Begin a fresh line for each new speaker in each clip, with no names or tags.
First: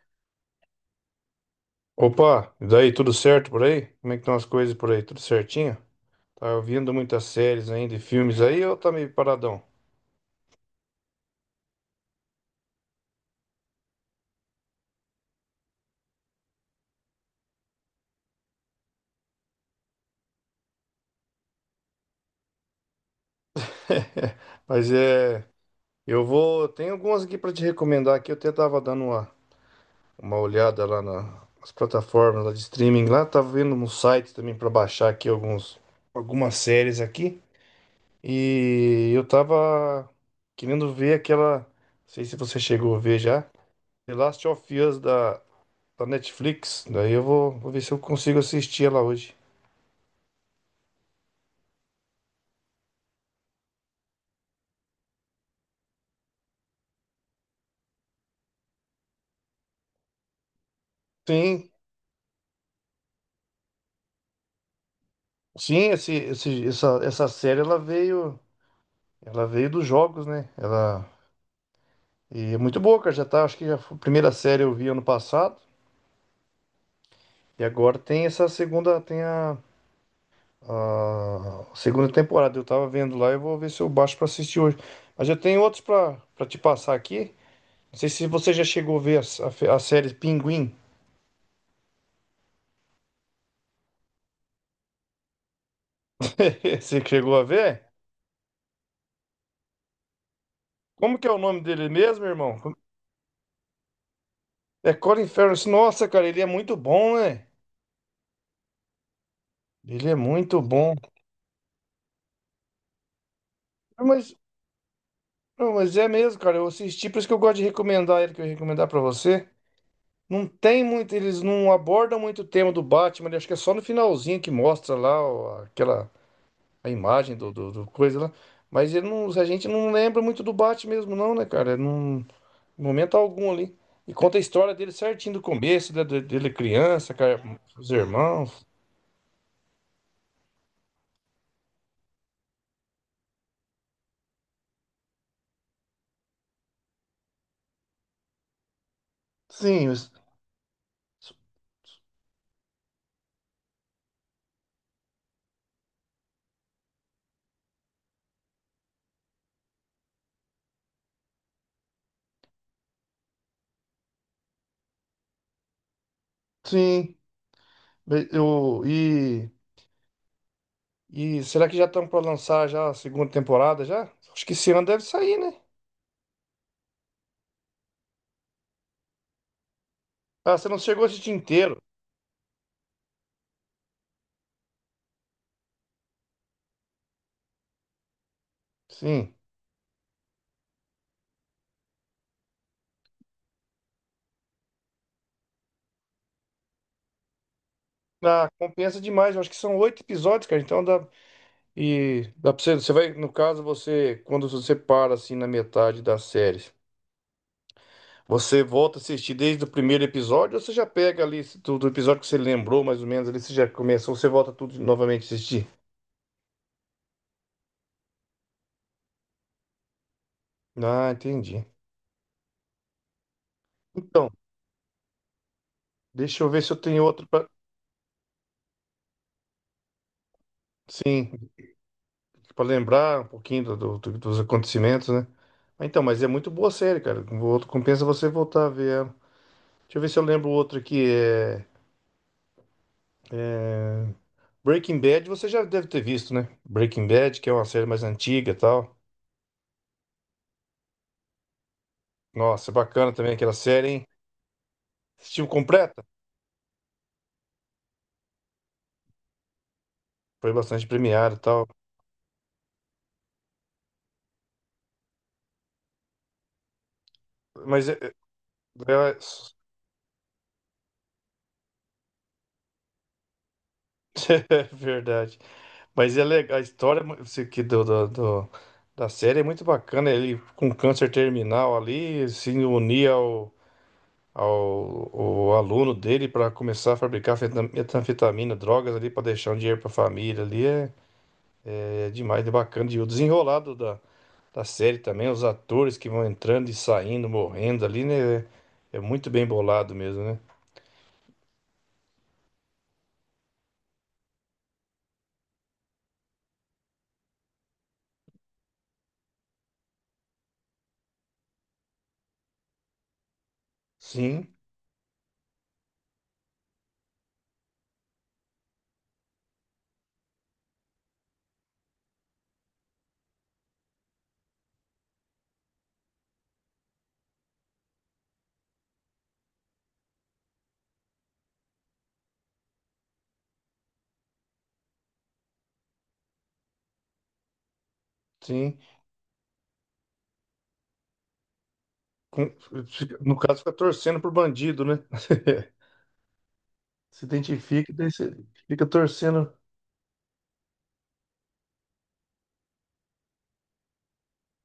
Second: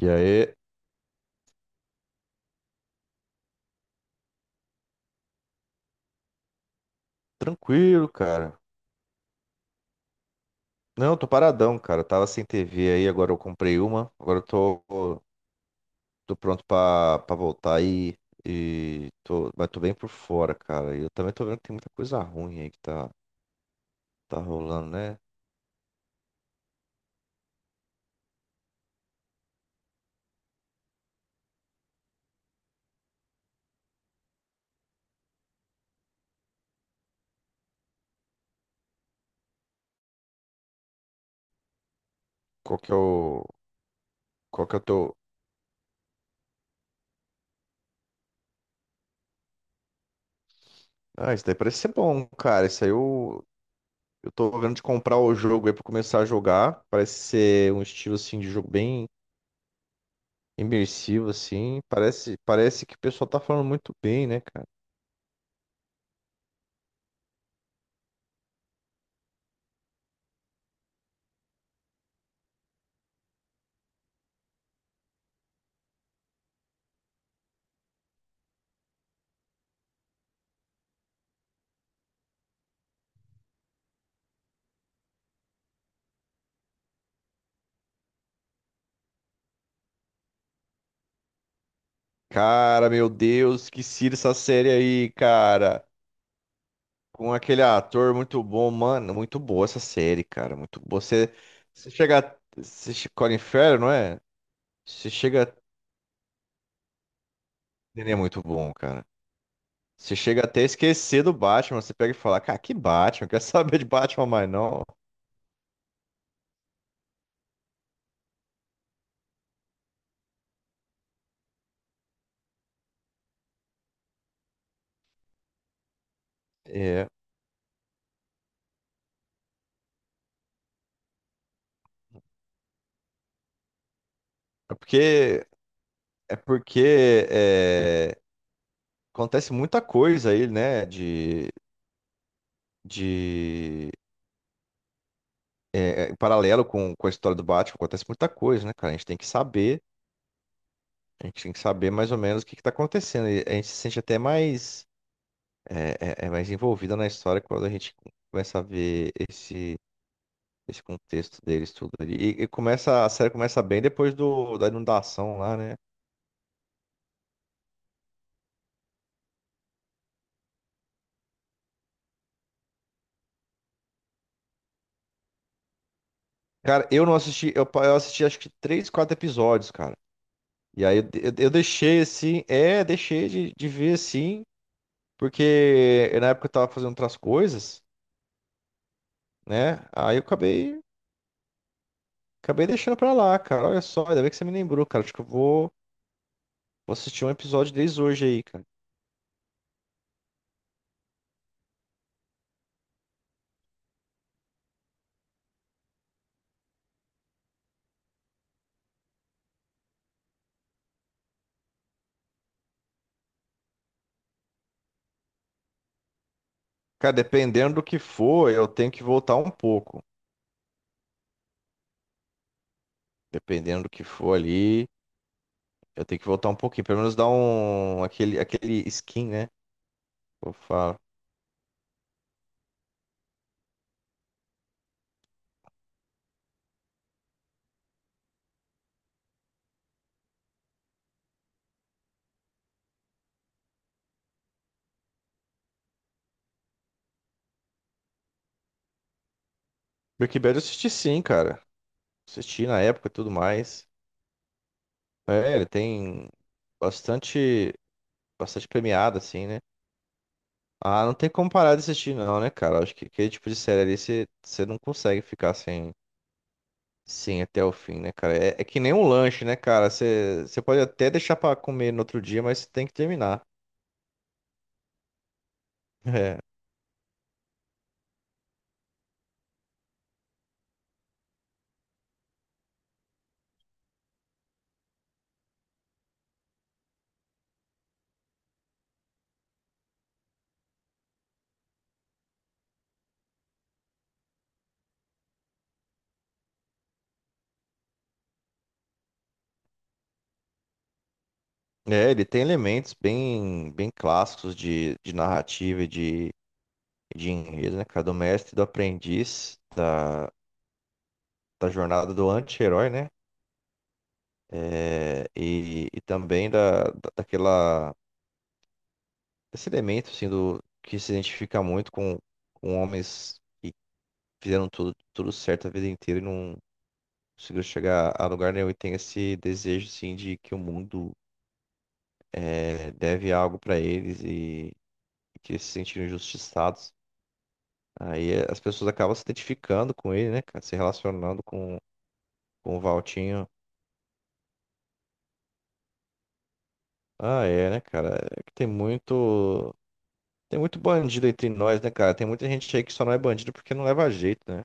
E aí,
Opa, e daí, tudo certo por aí? Como é que estão as coisas por aí? Tudo certinho? Tá ouvindo muitas séries ainda e
tranquilo,
filmes
cara.
aí ou tá meio paradão?
Não, tô paradão, cara. Tava sem TV aí, agora eu comprei uma. Agora eu tô, tô pronto pra voltar aí. E tô, mas tô bem por fora, cara. E eu também tô vendo que tem muita coisa ruim aí que tá, tá
Mas
rolando, né?
é, eu vou, tem algumas aqui pra te recomendar aqui, eu até tava dando uma olhada lá nas plataformas lá de streaming lá, tava vendo um site também pra baixar aqui alguns algumas séries aqui e eu tava querendo ver aquela, não sei se você
Qual que
chegou
é
a ver já,
o.
The Last
Qual que é
of
o
Us
teu.
da Netflix. Daí eu vou, vou ver se eu consigo assistir ela hoje.
Ah, isso daí parece ser bom, cara. Eu tô vendo de comprar o jogo aí pra começar a jogar. Parece ser um estilo assim de jogo bem imersivo,
Sim,
assim. Parece que o pessoal tá falando muito bem, né, cara?
sim, essa série ela veio dos jogos, né? Ela e é muito boa, cara. Já tá, acho que já foi a primeira série eu vi ano passado e agora tem essa segunda, tem a segunda temporada. Eu tava vendo lá e eu vou ver se eu baixo pra assistir hoje. Mas eu tenho outros pra para te passar aqui. Não sei se você já chegou a ver a série Pinguim.
Cara, meu Deus, que cira essa série aí, cara.
Você que
Com
chegou a
aquele
ver?
ator muito bom, mano. Muito boa essa série, cara. Muito boa.
Como que é
Você,
o nome dele
você
mesmo,
chega.
irmão?
Você, che- Colin Farrell, não é?
É
Você
Colin Farrell.
chega.
Nossa, cara, ele é muito bom, né?
Ele é muito bom, cara.
Ele é
Você chega
muito
até a
bom.
esquecer do Batman. Você pega e fala, cara, que Batman? Quer saber de
Não,
Batman
Mas,
mais não?
não, mas é mesmo, cara. Eu assisti, por isso que eu gosto de recomendar ele, que eu ia recomendar pra você. Não tem muito, eles não abordam muito o tema do Batman, né? Acho que é só no finalzinho que mostra lá ó, aquela a
É.
imagem do coisa lá. Mas ele não, a gente não lembra muito do Batman mesmo, não, né, cara? Não, em momento algum ali. E conta a história
É
dele certinho do
porque.
começo, né,
É
dele criança,
porque.
cara, os
é,
irmãos.
acontece muita coisa aí, né? De. De. Em paralelo com a história do Batman, acontece muita coisa, né, cara?
Sim, os-
A gente tem que saber mais ou menos o que que tá acontecendo. E a gente se sente até mais, é, é mais envolvida na história quando a gente começa a ver esse contexto deles tudo ali. E começa, a série começa bem depois do, da inundação lá, né?
sim. Be- e será que já estão para lançar já a segunda temporada já? Acho que esse ano deve sair, né?
Cara, eu não assisti, eu assisti acho que três, quatro episódios, cara.
Ah, você não
E aí
chegou a assistir
eu
inteiro.
deixei assim, é, deixei de ver assim, porque na época eu tava fazendo outras coisas,
Sim.
né? Aí eu acabei Acabei deixando pra lá, cara. Olha só, ainda bem que você me lembrou, cara. Acho que vou assistir um episódio desde hoje aí,
Ah,
cara.
compensa demais. Eu acho que são 8 episódios, cara. Então dá. E dá pra você, você vai, no caso, você, quando você para assim na metade da série, você volta a assistir desde o primeiro episódio, ou você já pega ali se tu- do episódio que você lembrou, mais ou menos, ali você já começou, você volta tudo novamente a assistir.
Cara, dependendo do que for, eu tenho que voltar um pouco.
Ah, entendi.
Dependendo do que
Então,
for ali, eu tenho que
deixa
voltar
eu
um
ver se eu
pouquinho. Pelo
tenho
menos
outro
dar
pra.
um. Aquele skin, né? Eu falo.
Sim. Pra lembrar um pouquinho dos acontecimentos, né? Ah, então, mas é muito boa a série, cara. Com- outro- Compensa você voltar a ver ela. Deixa eu ver se eu lembro outro aqui. Breaking Bad, você já deve ter visto, né? Breaking Bad, que é uma série mais antiga e tal.
Breaking Bad eu assisti sim, cara. Assisti
Nossa, é
na época e
bacana
tudo
também aquela série,
mais.
hein? Assistiu
É, ele
completa?
tem bastante. Bastante premiado, assim, né?
Foi bastante
Ah, não tem
premiada e
como
tal.
parar de assistir, não, né, cara? Acho que aquele tipo de série ali você não consegue ficar sem. Sim, até o
Mas
fim, né, cara? É, é que nem
é
um lanche, né, cara? Você pode até deixar pra comer no outro dia, mas você tem que terminar.
é verdade. Mas é
É,
legal. A história é mu- se- que da série é muito bacana. Ele com câncer terminal ali, se unir ao, o aluno dele para começar a fabricar feta- metanfetamina, drogas ali para deixar um dinheiro para a família ali é é demais, é bacana. E o desenrolado da, da série também, os atores que vão entrando e saindo, morrendo ali, né? É, é muito bem bolado mesmo, né?
ele tem elementos bem clássicos de narrativa e de enredo, né, cara? Do mestre, e do aprendiz, da jornada do anti-herói, né?
Sim,
É, e também daquela, desse elemento, assim, do, que se identifica muito com homens que fizeram tudo, tudo certo a vida inteira conseguiu chegar a lugar nenhum e tem esse desejo, assim, de que o mundo é, deve algo pra eles e que eles se sentiram injustiçados. Aí eh, as
sim.
pessoas acabam se identificando com ele, né, cara? Se relacionando
Com-
com o
no
Valtinho.
caso, fica torcendo pro bandido, né? Se
Ah, é, né,
identifica, daí
cara?
você
É que tem
fica torcendo.
muito. Tem muito bandido entre nós, né, cara? Tem muita gente aí que só não é bandido porque não leva jeito, né?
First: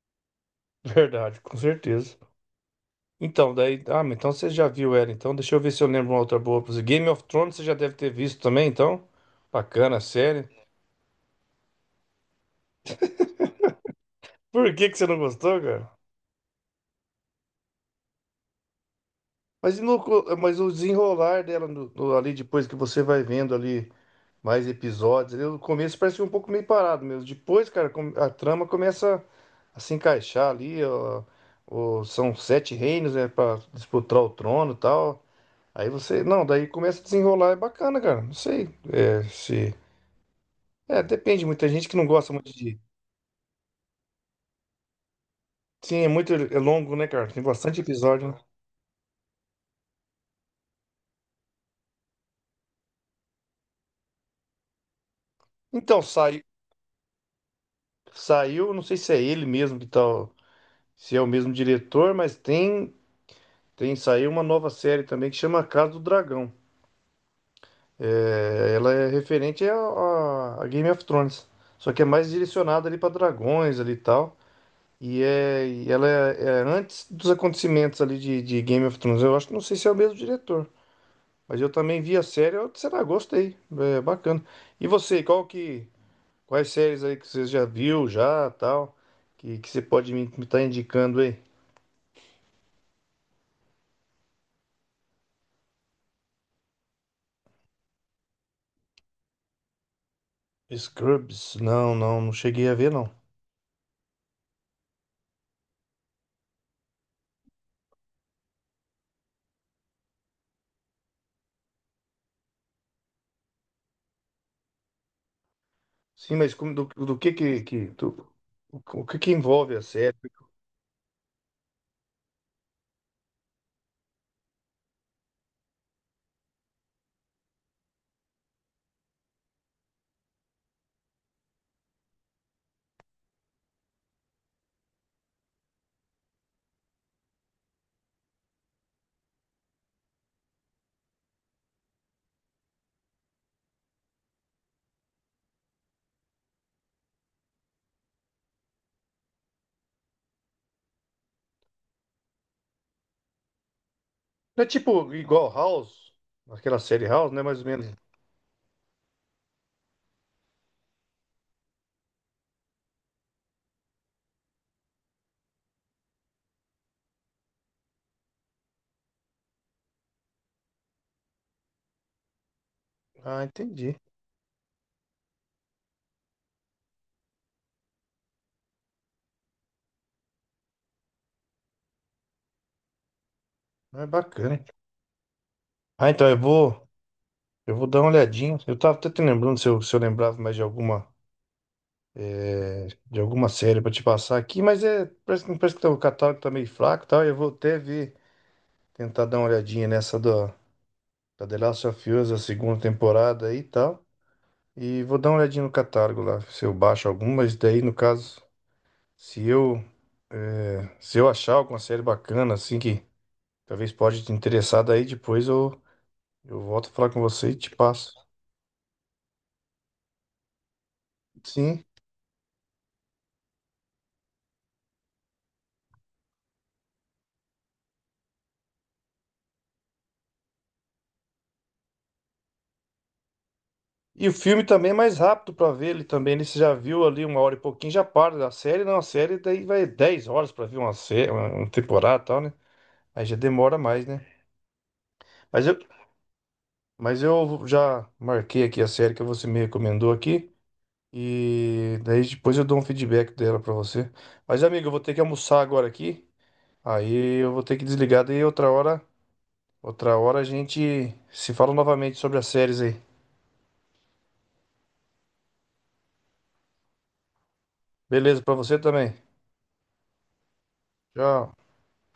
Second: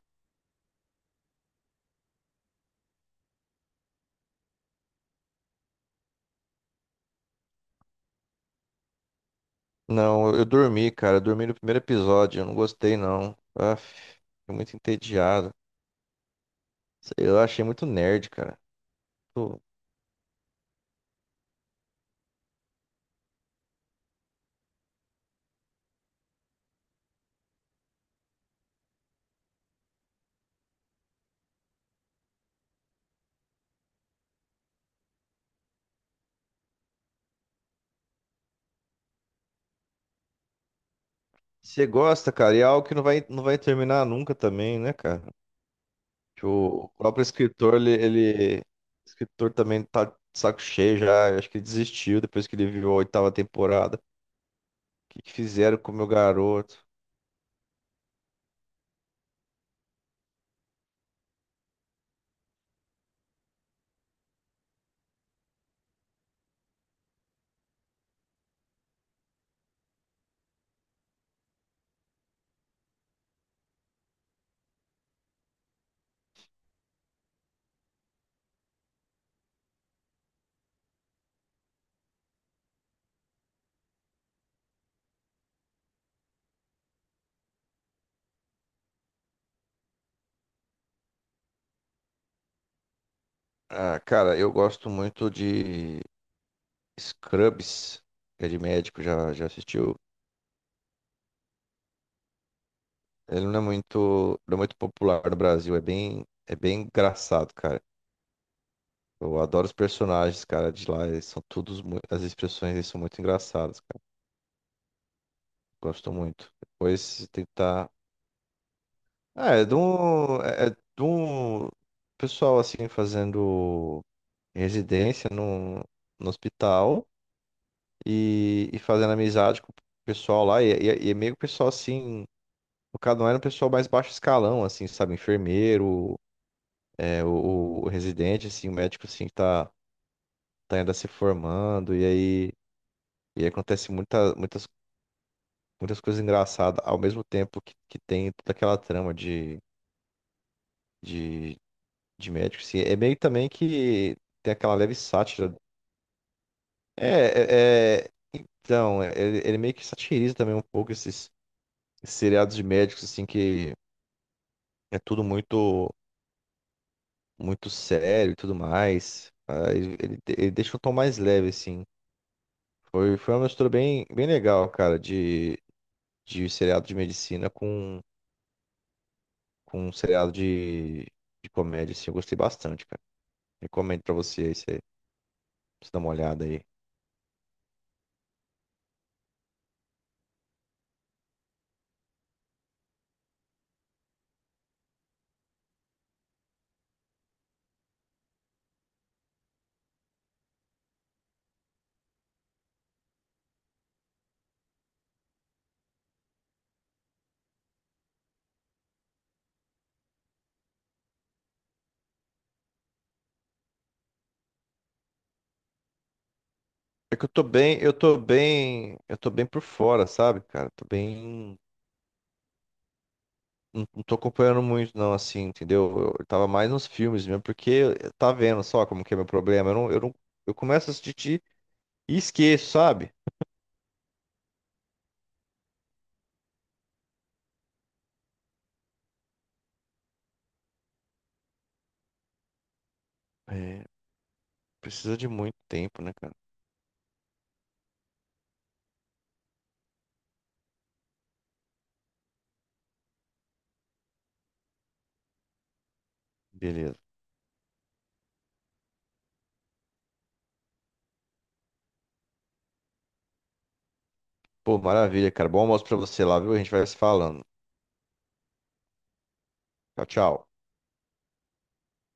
Verdade, com certeza. Então, daí. Ah, mas então você já viu ela. Então, deixa eu ver se eu lembro uma outra boa pra você. Game of Thrones você já deve ter visto também, então. Bacana a
Não, eu
série.
dormi, cara. Eu dormi no primeiro episódio. Eu não gostei, não. Ah, fiquei
Por
muito
que que você não
entediado.
gostou, cara?
Sei lá, eu achei muito nerd, cara.
Mas, e no co- mas o desenrolar dela ali, depois que você vai vendo ali mais episódios, ali, no começo parece um pouco meio parado mesmo. Depois, cara, com- a trama começa a se encaixar ali. Ó, ó, são 7 reinos, né, pra disputar o trono e tal. Aí você. Não, daí começa a desenrolar. É bacana, cara. Não sei é, se. É, depende, muita
Você
gente que não
gosta,
gosta muito
cara, e é
de.
algo que não vai terminar nunca também, né, cara?
Sim, é muito
Que
é
o
longo, né,
próprio
cara? Tem
escritor,
bastante episódio, né?
o escritor também tá de saco cheio já, eu acho que ele desistiu depois que ele viu a oitava temporada. O que que fizeram com o
Então,
meu
sai,
garoto?
saiu, não sei se é ele mesmo que tal, se é o mesmo diretor, mas tem, tem saiu uma nova série também que chama Casa do Dragão. É, ela é referente a, a Game of Thrones, só que é mais direcionada ali para dragões ali e tal. E, é, e ela é, é antes dos acontecimentos ali de Game of Thrones. Eu acho que não sei se é o mesmo diretor. Mas eu também vi a série, eu, sei gostei. É bacana. E você, qual que. Quais séries aí que você já viu, já, tal, que você pode me estar indicando aí?
Ah, cara, eu gosto muito de Scrubs, que é de médico, já assistiu.
Scrubs? Não, não, não cheguei a ver, não.
Ele não é muito popular no Brasil, é bem engraçado, cara. Eu adoro os personagens, cara, de lá, eles são todos, mui- as expressões, eles são muito engraçadas. Gosto
Sim,
muito.
mas como, do, do
Depois
que
tentar.
do- o que que envolve a série?
É é de um pessoal assim fazendo residência no, no hospital e fazendo amizade com o pessoal lá. E é meio que o pessoal assim. O cada um era um pessoal mais baixo escalão, assim, sabe? Enfermeiro, é, o residente, assim, o médico assim que tá, tá ainda se formando. E aí acontece muitas coisas engraçadas ao mesmo tempo que tem toda aquela trama de. De de médico, sim. É meio também que tem
É
aquela leve
tipo igual
sátira.
House, aquela série House, né? Mais ou menos.
É, é, é- ele meio que satiriza também um pouco esses seriados de médicos, assim, que é tudo muito, muito sério e tudo mais. Ah, ele deixa um tom mais leve, assim. Foi
Ah,
uma mistura
entendi.
bem, bem legal, cara, de seriado de medicina com um seriado de comédia, assim. Eu gostei bastante, cara. Recomendo
É
pra você aí,
bacana.
você dar
Ah,
uma
então
olhada aí.
eu vou dar uma olhadinha. Eu tava até te lembrando se eu, se eu lembrava mais de alguma de alguma série pra te passar aqui, mas é, parece que tá- o catálogo tá meio fraco e tal. Eu vou até ver, tentar dar uma olhadinha nessa do, da The Last of Us, a segunda temporada aí e tal. E vou dar uma olhadinha no catálogo lá, se eu baixo alguma, mas daí no caso, se eu, é, se eu achar alguma série bacana, assim, que talvez pode te interessar, daí depois eu volto a falar
É
com
que
você e te passo.
eu tô bem por fora, sabe, cara? Tô bem,
Sim.
não tô acompanhando muito não, assim, entendeu? Eu tava mais nos filmes mesmo, porque eu- tá vendo só como que é meu problema. Eu não, eu não, eu começo a assistir e esqueço, sabe?
E o filme também é mais rápido pra ver ele também. Ele você já viu ali uma hora e pouquinho, já para da série. Não, a série daí vai 10 horas pra ver uma série, uma temporada e tal, né? Aí já demora
É,
mais, né?
precisa de muito
Mas eu,
tempo, né, cara?
mas eu já marquei aqui a série que você me recomendou aqui. E daí depois eu dou um feedback dela pra você. Mas, amigo, eu vou ter que almoçar agora aqui.
Beleza.
Aí eu vou ter que desligar. Daí outra hora a gente se fala novamente sobre as séries aí.
Pô, maravilha, cara. Bom almoço pra você lá, viu? A gente vai se falando.
Beleza, pra você também.
Tchau, tchau.
Tchau.